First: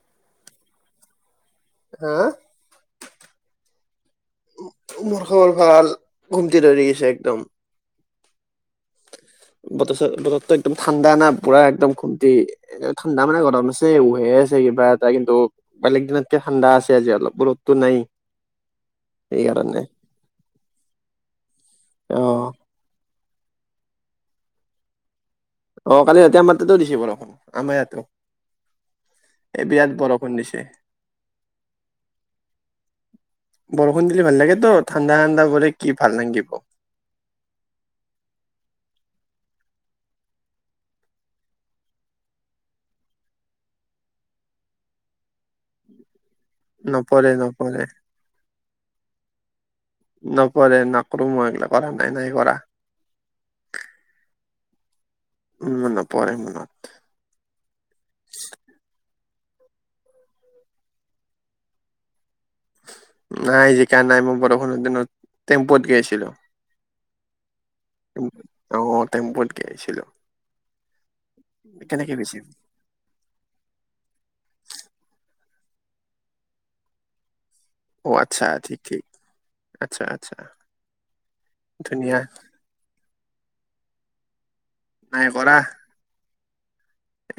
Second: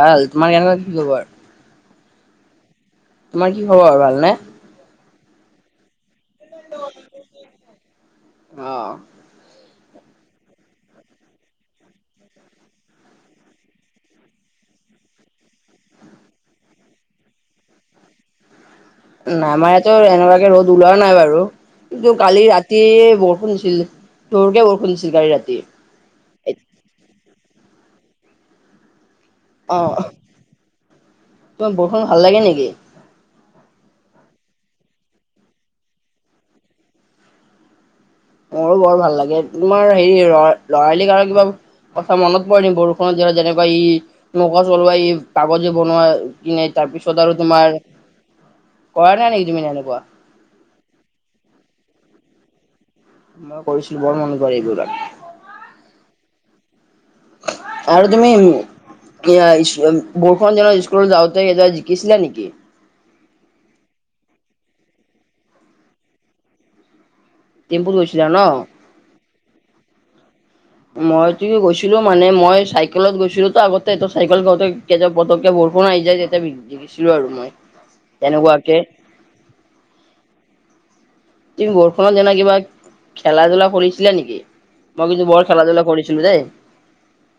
ভাল তোমাৰ কেনেকুৱা কি খবৰ? হা তোমাৰ কি খবৰ আৰু ভাল নে? মোৰ খবৰ ভাল ঘুমতি ধৰি গেছে একদম। অহ বতৰ চ বতৰটো একদম ঠাণ্ডা না পুৰা একদম ঘোমটি ঠাণ্ডা মানে গৰম আছে উহে আছে কিবা এটা কিন্তু বেলেগ দিনতকে ঠাণ্ডা আছে আজি অলপ ৰদতো নাই। নাই আমাৰ সেইকাৰণে ইয়াতো এনেকুৱাকে ৰ'দ ওলোৱা নাই বাৰু কিন্তু অ কালি ৰাতি বৰষূণ ষূণ দিছিল জোৰকে বৰষুণ দিছিল কালি ৰাত অহ, কালি ৰাতি আমাৰ তাতেই দিছে বৰষুণ, আমাৰ আয়তেও এই অ বিৰাট বৰষুণ দিছে। তোমাৰ বৰষুণ ভাল লাগে নেকি? বৰষুণ ষুণ দিলি ভাল লাগে তো ঠাণ্ডা -ঠাণ্ডা কৰে কি ভাল নালগিব মোৰো বৰ ভাল লাগে তোমাৰ হেৰি লৰা- লৰালি কালৰ কিবা কথা মনত পৰে নি বৰষুণত যেনেকোৱা ই নৌকা চলোৱা ই কাগজে বনোৱা কিনে তাৰপিছত আৰু তোমাৰ কৰা নাই নেকি তুমি এনেকুৱা? [inaudible] নপহৰে নকৰো মই এইগলা কৰা নাই -নাই কৰা। মই কৰিছিলো বৰ মন কৰে এইবোৰাক উন, মোৰ নপৰে মনত। আৰু তুমি উম [unintelligible] বৰষুনৰ দিনত স্কুলত যাওঁতে তেতিয়া জিকিছিলা নেকি? নাই জিকা নাই মই বৰষুণৰ দিনত টেম্পুত গেইছিলো। টেম্পুত গৈছিলা ন? অ', টেম্পত গেইছিলো। মই ত গৈছিলো মানে মই চাইকেলত গৈছিলো তো আগতে চাইকেল গতে পতক্কে বৰষুণ ষুণআহি যাই তেতিয়া জিকিছিলো আৰু মই। অহ, আচ্ছা তেনেকুৱাকে। ঠিক- ঠিক, আচ্ছা -আচ্ছা। তুমি ধুনীয়া বৰষুণত এনেই কিবা খেলা- ধূলা কৰিছিলা নেকি? মই নাই কিন্তু বৰ কৰা খেলা- ধূলা কৰিছিলো দে।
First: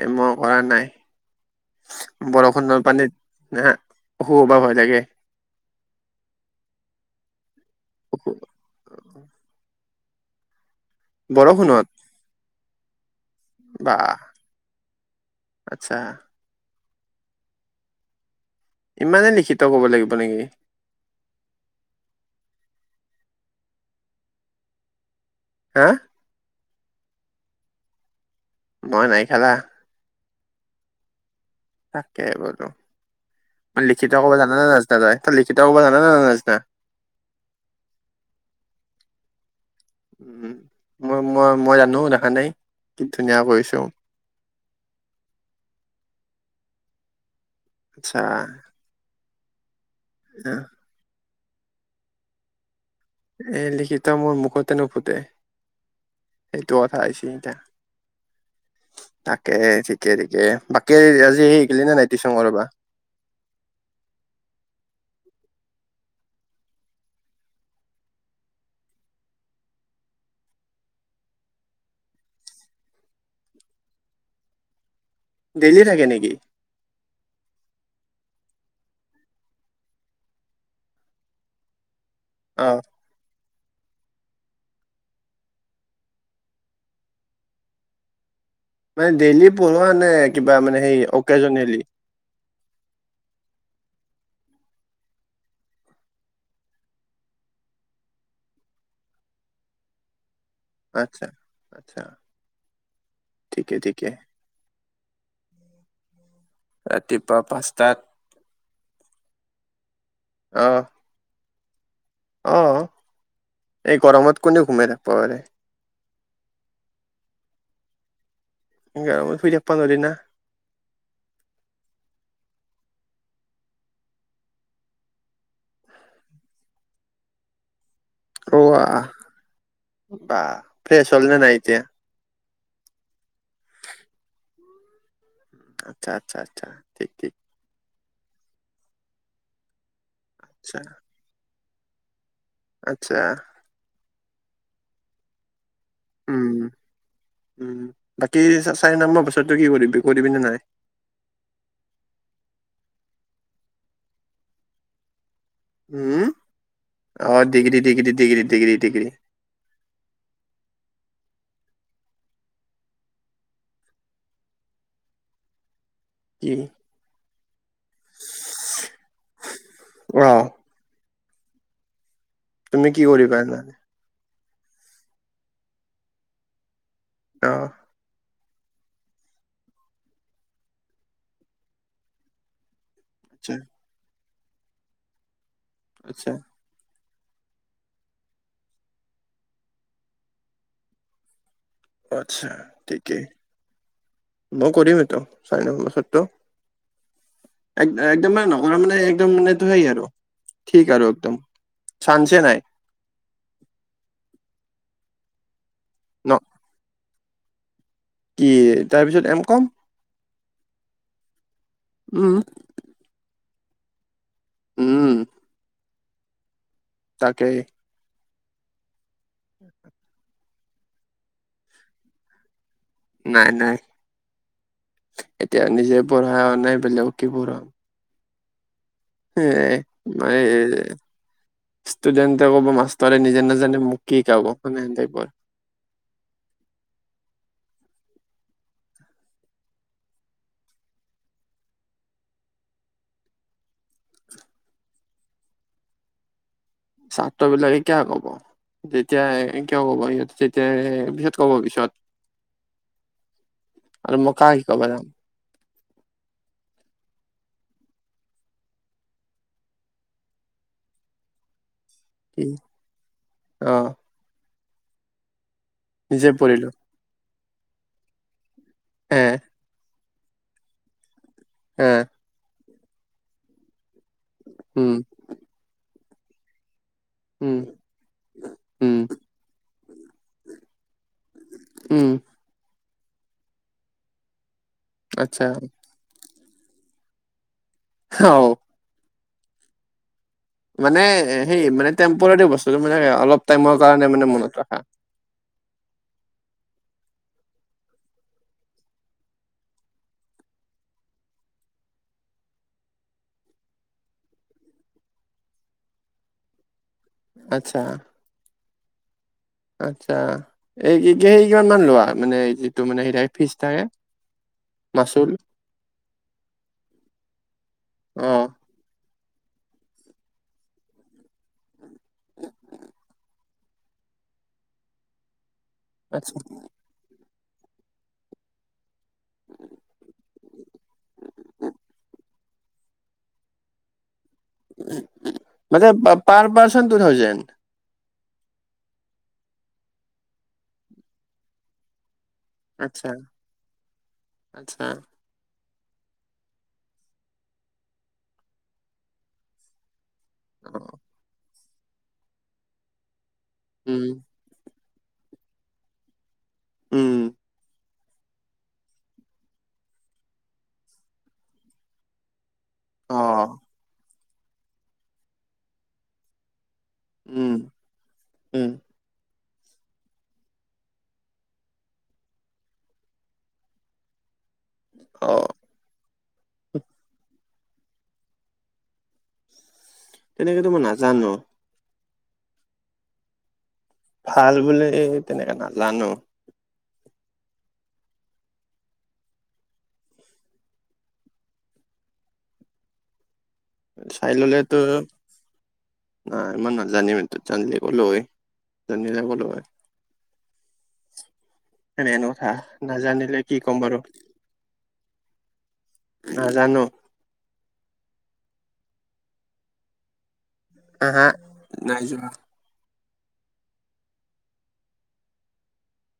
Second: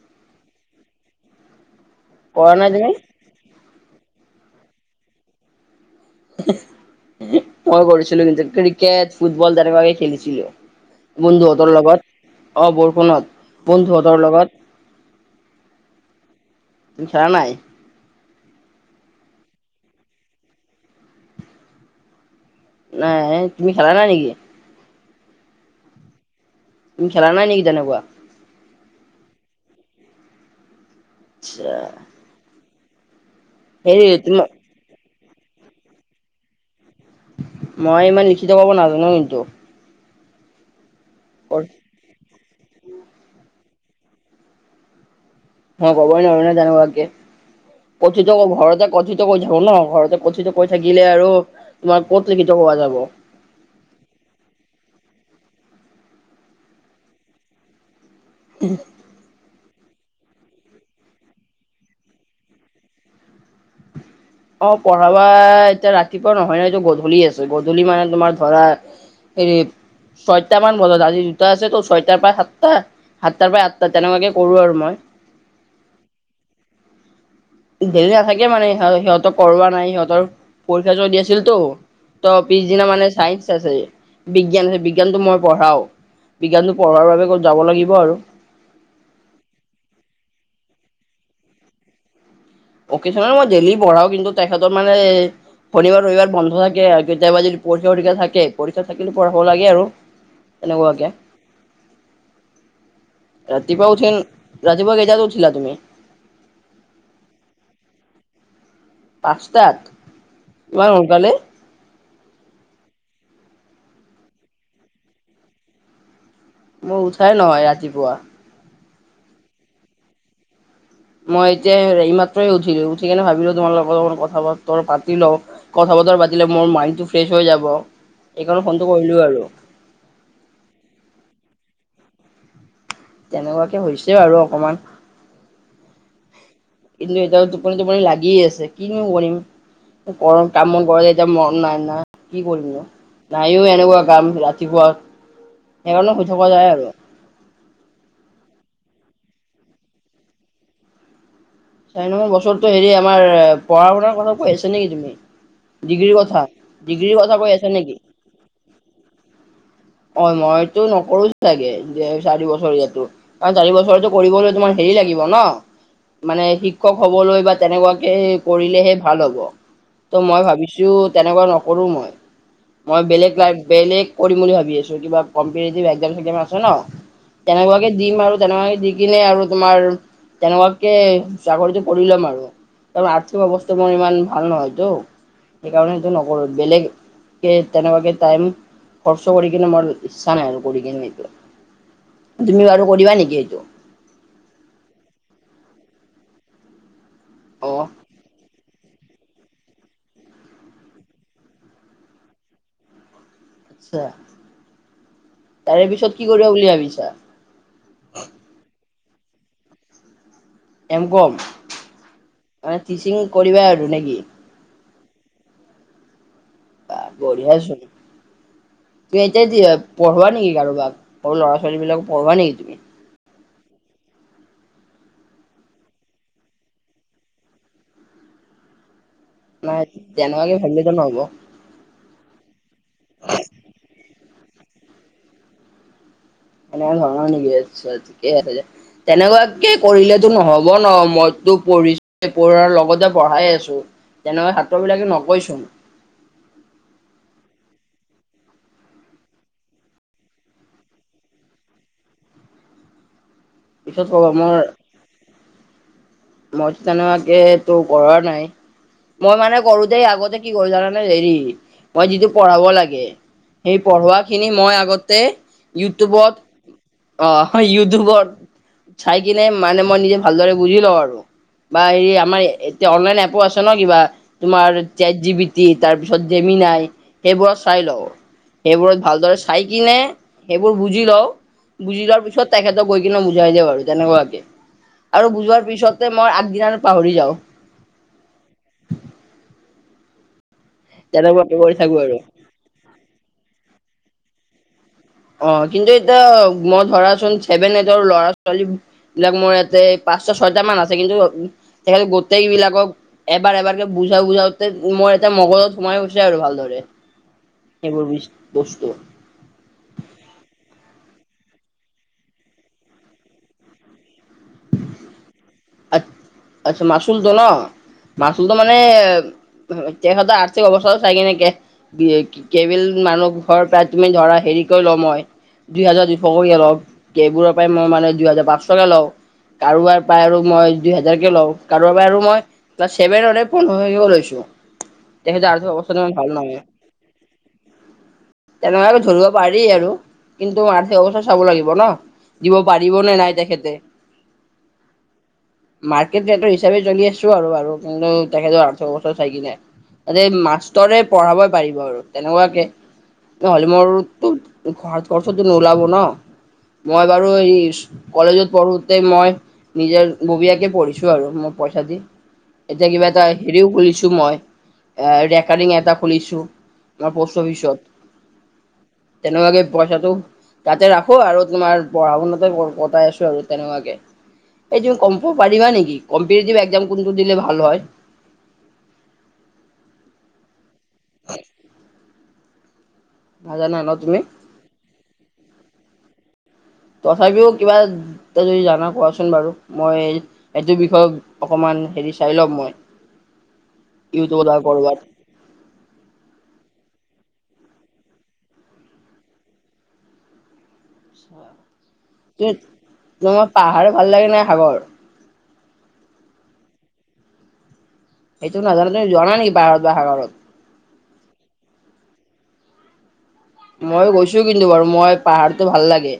এ মই কৰা নাই। কৰা নাই বৰষুণৰ তুমি? পানীত নে অসু- ভা- হৈ থাকে। মই কৰিছিলোঁ শু- কিন্তু, ক্ৰিকেট, ফুটবল তেনেকুৱাকে খেলিছিলোঁ। বন্ধুহঁতৰ লগত, অ' বৰষুণত। বাহ বন্ধুহঁতৰ লগত। আত্ছা। তুমি খেলা নাই? ইমানেই লিখিত কব লাগিব নেকি? নাই তুমি খেলা নাই নেকি? হা তুমি খেলা নাই নেকি তেনেকুৱা? মই নাই খেলা। আচ্ছা তাকে বোলো। মানে হেৰি লিখিত ক'বা তোমা জানানে নাজানা তই? তই লিখিতও ক'বা জানা নে নাজানা? [unintelligible] মই ইমান লিখিত ক'ব নাজানো কিন্তু। উম, মই- মই- মই জানো, দেখা নাই কি ধুনীয়া কৈছোঁ। মই কবই নোৱাৰোঁ ন' তেনেকুৱাকে। আচ্ছা কথিত ম- ঘৰতে কথিত কৈ থাকোঁ ন'। ঘৰতে কথিত আহ, কৈ থাকিলে আৰু তোমাৰ ক'ত লিখিত কোৱা যাব? এই লিখিত মোৰ মুখতে নুফুটে। সেইটো কথা হৈছি এতিয়া। তাকে ঠিকে - ঠিকে। বাকী আজি গেলি না নাই টিউশন কৰাবা? অ' পঢ়াবা, এতিয়া ৰাতিপুৱা নহয় ন'। এইটো গধূলি আছে। গধূলি মানে তোমাৰ ধৰা এই ছয়টা মান বজাত, আজি দুটা আছে তো, ছয়টাৰ পৰা সাতটা সাতটাৰ পৰা আঠটা তেনেকুৱাকে কৰোঁ আৰু মই। ডেইলি থাকে নেকি? ডেইলি নাথাকে মানে, সিহ- সিহঁতক কৰোৱা নাই। সিহঁতৰ পৰীক্ষা চলি আছিলতো। তো অ পিছদিনা মানে ছাইন্স আছে। বিজ্ঞান হে- বিজ্ঞানটো মই পঢ়াওঁ। বিজ্ঞানটো পঢ়োৱাৰ বাবে ক'ত, যাব লাগিব আৰু। মানে ডেইলি পঢ়োৱা নে কিবা মানে সেই অকেজনলি? অকেছনত মই ডেইলি পঢ়াওঁ। কিন্তু তেখেতৰ মানে শনিবাৰ - ৰবিবাৰ বন্ধ থাকে। আৰু কেতিয়াবা যদি পৰী- পৰীক্ষা থাকে, পৰীক্ষা থাকিলে পঢ়াব লাগে আৰু। তেনেকুৱাকে। আচ্ছা, আচ্ছা। ঠিকে ৰাতিপুৱা ঠিকে উঠি- ৰাতিপুৱা কেইটাত উঠিলা তুমি? তাত পাঁচটাত? ইমান সোনকালে? অ'। এই গৰমত কোনে ঘুমাই থাকিব পাৰে? মই উঠাই নহয় ৰাতিপুৱা। গৰমত শুই থাকবা নৰি না। মই এতিয়া এই মাত্ৰই উঠিলোঁ। উঠিকেনে ভাবিলোঁ, তোমাৰ লগত লগত অকন কথা-বতৰ পাতি লওঁ। কথা কথা পাতিলে মোৰ মাইনটো ফ্ৰেছ হৈ যাব। এইকাৰণে ওৱা, ফোনটো কৰিলো আৰু বাহ। ফ্ৰেছ হ'ল নে নাই এতিয়া? তেনেকুৱাকে হৈছে আৰু অকমান। আচ্ছা - আচ্ছা। ঠিক কিন্তু ঠিক এতিয়া টোপনি - টোপনি লাগি আছে। কিনো কৰিম? গৰম- আচ্ছা কামবন কৰা যে এতিয়া মন নাই - নাই। কি কৰিম নো? আচ্ছা নাই অ' এনেকুৱা কাম ৰাতিপুৱা সেইকাৰণে শুই থকা উম যায় আৰু। উম বাকী চাৰি নাম্বৰ বছৰটো কি কৰিবি? কৰিবি নে নাই? চাৰি নম্বৰ বছৰটো হেৰি আমাৰ অ' পঢ়াশুনাৰ কথা কৈ আছা নেকি তুমি? ডিগ্ৰীৰ উম কথা, ডিগ্ৰীৰ অ কথা কৈ আছে ডিগ্ৰী নেকি? ডিগ্ৰী ডিগ্ৰী ডিগ্ৰী ডিগ্ৰী অ' মইতো নকৰোঁ চাগে, যে চাৰি বছৰ ইয়াতো। কাৰণ চাৰি বছৰটো কৰিবলৈ তোমাৰ হেৰি লাগিব ন। মানে কি শিক্ষক হবলৈ বা তেনেকুৱাকে কৰিলেহে ভাল হ'ব। ত অ মই ভাবিছো তেনেকুৱা নকৰো মই তুমি মই কি বেলেগ কৰিবা ল জানে বেলেগ কৰিম বুলি ভাব। কিবা কম্পেতিতিভ একজাম সেকজম আছে নহ, অ তেনেকুৱা কে দিম অৰো [unintelligible] তেনেকুৱা দি কিনে আৰু তোমাৰ তেনেকুৱাকে চাকৰিটো কৰি লম আৰু ত আৰ্থিক আচ্ছা অৱস্থা মোৰ ইমান ভাল নহয়তো সেইকাৰণে সেইটো আচ্ছা নকৰো বেলেগ। তেনেকুৱাকে তাইম খৰচ কৰি কিনে মোৰ ইচ্ছা নাই আৰু কৰি কিনে এই বিলাক। আচ্ছা, ঠিকেই। মই কৰিম এইটো ছয় নং পাছত টো? অ', একদ- একদম মানে ন অলপ মানে একদম মানে ইটো সেই আৰু, ঠিক আৰু একদম। চানচে নাই্ আচ্ছা। তাৰে পিছত কি ন কৰিবা বুলি ভাবিছা? কি তাৰপিছত এম কম। এ কম উম মানে টিচিং কৰিবা আৰু নেকি উম আহ তাকেই বঢ়িয়াই ছুন তুমি এতিয়া পঢ়োৱা নেকি কাৰোবাক ল'ৰা ছোৱালী বিলাক পঢ়োৱা নেকি তুমি নাই নাই এতিয়া নিজে পঢ়া অ নাই বোলেগক কি পঢ়াম। উ নাই মই তেনেকুৱাকে ভাবিলেতো নহ'ব ষ্টুডেণ্টে ক'ব মাষ্টৰে নিজে নাজানে মোক কি শিকাব নেহেতেবৰ [unintelligible] অ হয় নেকি ঠিকে আছে [unintelligible] তেনেকুৱাকে কৰিলেতো নহব ন মইতো পঢ়িছো পঢ়াৰ লগতে পঢ়াই আছো। তেনেকুৱা সাত্ৰ বিলাকে নকয়চোন। ছাত্ৰ বিলাকে কিয় কব? যেতিয়া কিয় ক'ব সিহঁত তেতিয়া পিহত কব পিছত [unintelligible] পিছত আৰু ক'ব মই কাহ কি কব যাম। মই তেনেকুৱাকে তোৰ কৰা নাই। মই মানে কৰো দেই আগতে কি কৰো জানানে হেৰি। মই যিটো কি পঢ়াব লাগে অ সেই পঢ়োৱা খিনি মই আগতে নিজে ইউটিউবত পঢ়িলো অ ইউটিউবত চাই এ কিনে মানে মই নিজে ভালদৰে বুজি লওঁ আৰু বা এ হেৰি আমাৰ এতিয়া অনলাইন এপো আছে ন কিবা তোমাৰ উম তেট জি বি টি তাৰ পিছত জেমিন আাই সেইবোৰত উম চাই লওঁ। [unintelligible] সেইবোৰত উম ভালদৰে চাই কিনে সেইবোৰ বুজি লও বুজি উম লোৱাৰ পিছত তেখেত গৈ কিনে বুজাই দে আৰু তেনেকুৱাকে আৰু আচ্ছা বুজোৱাৰ পিছত [unintelligible] আগদিনানো পাহৰি যাওঁ। অ মানে তেনেকুৱাকে সেই কৰি মানে থাকো আৰু টেম্পৰাৰী বস্তুটো মানে অলপ টাইমৰ কাৰণে মানে মনত ৰখা। অ কিন্তু এতিয়া মই ধৰাচোন ছেভেন এইটৰ ল'ৰা ছোৱালী বিলাক মোৰ ইয়াতে পাঁচ ছয়টা মান আছে কিন্তু তেখেত গোটেই বিলাকক এবাৰ এবাৰকে বুজাও বুজাওতে মই এতিয়া মগজত সোমাই গৈছে আৰু ভালদৰে আচ্ছা সেইবোৰ বি বস্তু। [unintelligible] আচ্ছা এই কি কি হেৰি কিমান মান লোৱা মানে যিটো মানে হ ফিজ থাকে। [unintelligible] মাচুল আ আচ্ছা মাচুলটো ন অ মাচুলটো মানে। তেখতৰ আৰ্থিক অৱস্থা চাইগিনে কে কেবিল মানুহ ঘৰৰ পৰা তুমি ধৰা [unintelligible] হেৰি কৰি লওঁ মই দুইহেজাৰ দুশ আচ্ছা কৰিয়ে লওঁ কেইবোৰৰ পৰাই মই মানে দুহেজাৰ পাঁচশকৈ লওঁ। কাৰোবাৰ পৰায় আৰু মই দুই হাজাৰকে লওঁ কাৰোবাৰ পৰা আৰু মই পায় ছেভেন হড্ৰেড পোন্ধৰ হাজাৰকও লৈছো [unintelligible] তেখেতে আৰ্থিক মানে অৱস্থাটো ইমান ভাল পাৰ নহয়। পাৰ্চন টু থাউজেণ্ড তেনেকুৱাকে ধৰিব পাৰি আৰু কিন্তু আৰ্থিক অৱস্থা চাব লাগিব ন। দিব আচ্ছা পাৰিবনে নাই তেখেতে? আচ্ছা। মাৰ্কেট হিচাপে চলি আছো আৰু ব কিন্তু তেখেতৰ আৰ্থ অৱস্থা চাই কি নে [unintelligible] ত অ মাষ্টৰে পঢ়াবই পাৰিব আৰু তেনেকুৱাকে নহ'লে উম মোৰটো খৰচ খৰ্চটো নোলাব ন মই উম বাৰু এই কলেজত পঢ়োঁতে মই নিজৰ ববীয়াকে পঢ়িছো আৰু মই পইচা দি। এতিয়া কিবা এটা অ', হেৰিও খুলিছো মই এ ৰেকৰ্ডিং এটা খুলিছোঁ। ন পোষ্ট উম, অফিচত উম, তেনেকুৱাকে পইচাটো তাতে ৰাখো আৰু তোমাৰ পঢ়া শুনাতে কটাই আছো আৰু তেনেকুৱাকে। এই তুমি কম অ', পাৰিবা নেকি কম্পিতিতিভ এক্সাম কোনটো দিলে ভাল হয় তেনেকেতো মই নাজানো মই জানো অলপ ভাল বোলে তেনেকাকাে নাজানো [unintelligible] তথাপিও কিবা এটা যদি জানা কোৱাচোন বাৰু মই এইটো বিষয়ে অকমান হেৰি চাই ল'ম মই। চাই ইউটিউবত বা ললেতো কৰবাত ন ইমান নাজানিম। ান্দিল গ'লো হয়ান্িল ক'লো হয় [unintelligible] এনেহেন কথা নাজানিলে তোমাৰ কি ক'ম পাহাৰ বাৰু ভাল লাগে নাই সাগৰ? নাজানো। সেইটো নাজানে তুমি য নেকি বাহত বা সাগৰত আহ হা নাই যোৱা। মই গৈছো কিন্তু বাৰু মই পাহাৰতটো ভাল লাগে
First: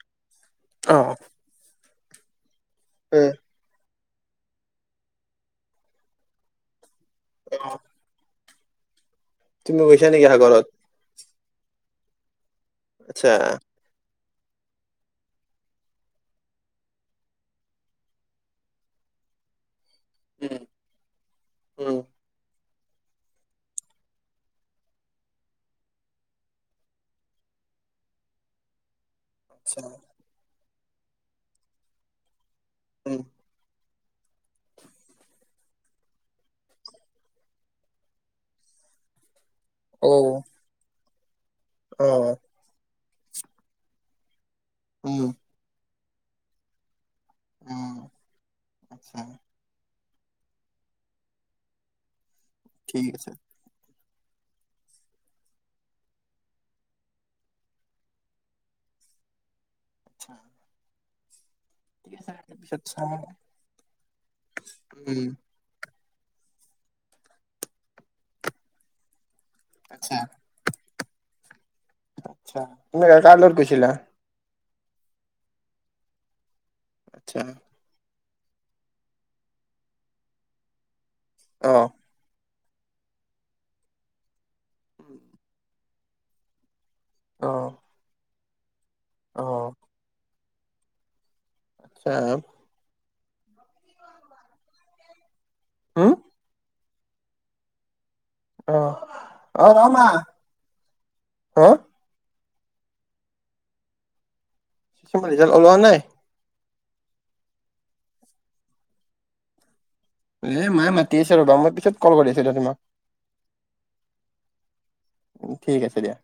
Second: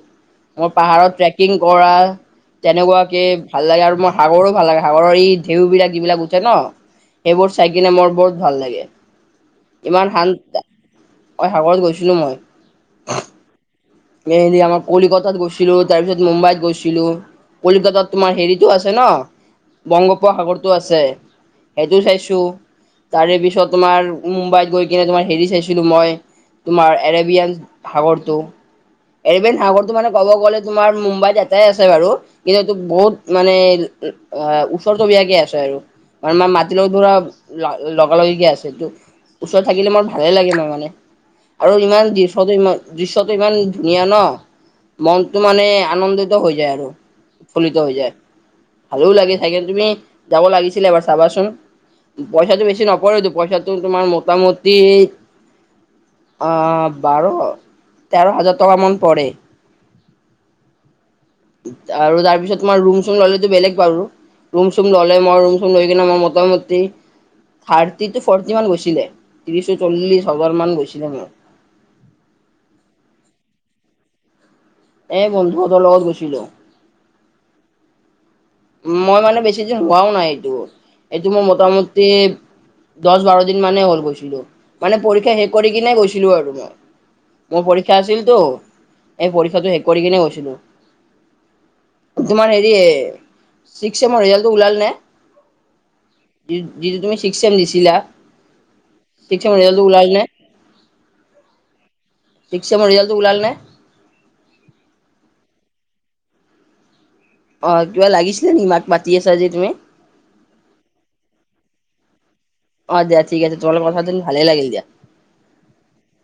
মই অ', পাহাৰত ট্ৰেকিং কৰা এ তেনেকুৱাকে ভাল লাগে আৰু মই সাগৰো ভাল লাগে সাগৰৰ ই ঢেউ বিলাক যিবিলাক উঠে ন। এইবোৰ অ', চাইকিনে মোৰ বহুত ভাল লাগে। তুমি গৈছা নেকি সাগৰত? অই সাগৰত গৈছিলো মই। আচ্ছা, এ আমাৰ কলিকাতাত গৈছিলো তাৰপিছত মুম্বাইত গৈছিলো। কলিকাতাত তোমাৰ হেৰিতো আছে ন। উম, বংগোপসাগৰটো আছে উম, সেইটো চাইছোঁ। তাৰে পিছত তোমাৰ মুম্বাইত গৈ কিনে তোমাৰ হেৰি চাইছিলো মই তোমাৰ এৰেবিয়ান সাগৰটো। এৰেবিয়ান আচ্ছা, সাগৰটো মানে ক'ব গ'লে তোমাৰ মুম্বাইত এটাই আছে বাৰু কিন্তু এইটো উম, বহুত মানে অ ওচৰ চবিয়াকে আছে আৰু। মানে মাৰ মাটি লগত ধৰা লগ লগি আছে এইটো। ওচৰৰত থাকিলে মোৰ ভালে অ', লাগে মাৰ মানে। আৰু ইমান দৃশ্য অ', ইমান দৃশ্যটো ইমান ধুনীয়া ন উম, মনটো মানে আনন্দিত হৈ যায় আৰু উৎ ফুললিত হৈ উম, যায় ভালেও আচ্ছা, লাগে থাকে তুমি। যাব লাগিছিলে এবাৰ চাবাচোন পইচাটো বেছি ঠিক নপৰেতো আছে, পইচাটো তোমাৰ মোটামুটি আহ বাৰ তেৰ হাজাৰ টকা মান পৰে। [inaudible] ঠিক আৰু আছে তাৰ পিছত তোমাৰ ৰুম চাম, চুম ললেতো বেলেগ বাৰু ৰুম চুম ললে উম, মই ৰুম চ লৈ মূতা মুতি থাৰ্টি টো ফটি মান গৈছিলে। ত্ৰিশ চল্লিশ হাজাৰ মান গৈছিলে মোৰ। আচা তুমি কাৰ লগত গৈছিলা? এ বন্ধু তৰ লগত গৈছিলো। আচ্ছা। মই মানে বেছি দিন হোৱাও নাই এইটো এইটো মোৰ মোটামুটি দহ বাৰ দিন মানে হ'ল গৈছিলো, মানে পৰীক্ষা শেষ কৰি কিনে গৈছিলো আৰু মই। মোৰ পৰীক্ষা আছিলতো এই পৰীক্ষাতটো শেষ কৰি কিনে গৈছিলো। তোমাৰ হেৰি চিক্স ছেমৰ ৰিজালটটো ওলাল নে? যিটো তুমি চিক্স চেম দিছিলা? পিছে [unintelligible] উলাল নে? পিক্সেমৰ ৰিজাল্ট টো ওলাল নে? ৰিজাল্ট ওলোৱা নাই। অ', কিবা লাগিছিলে নেকি মাক মাতি আছা যে তুমি? এ মায়ে মাতি আছে ৰ'বা মই পিছত কল কৰি আছিলো দে তোমাক। অ দিয়া ঠিক আছে তোমাৰ লগত কথা পাতি ভালে লাগিল দিয়া ঠিক আছে দিয়া।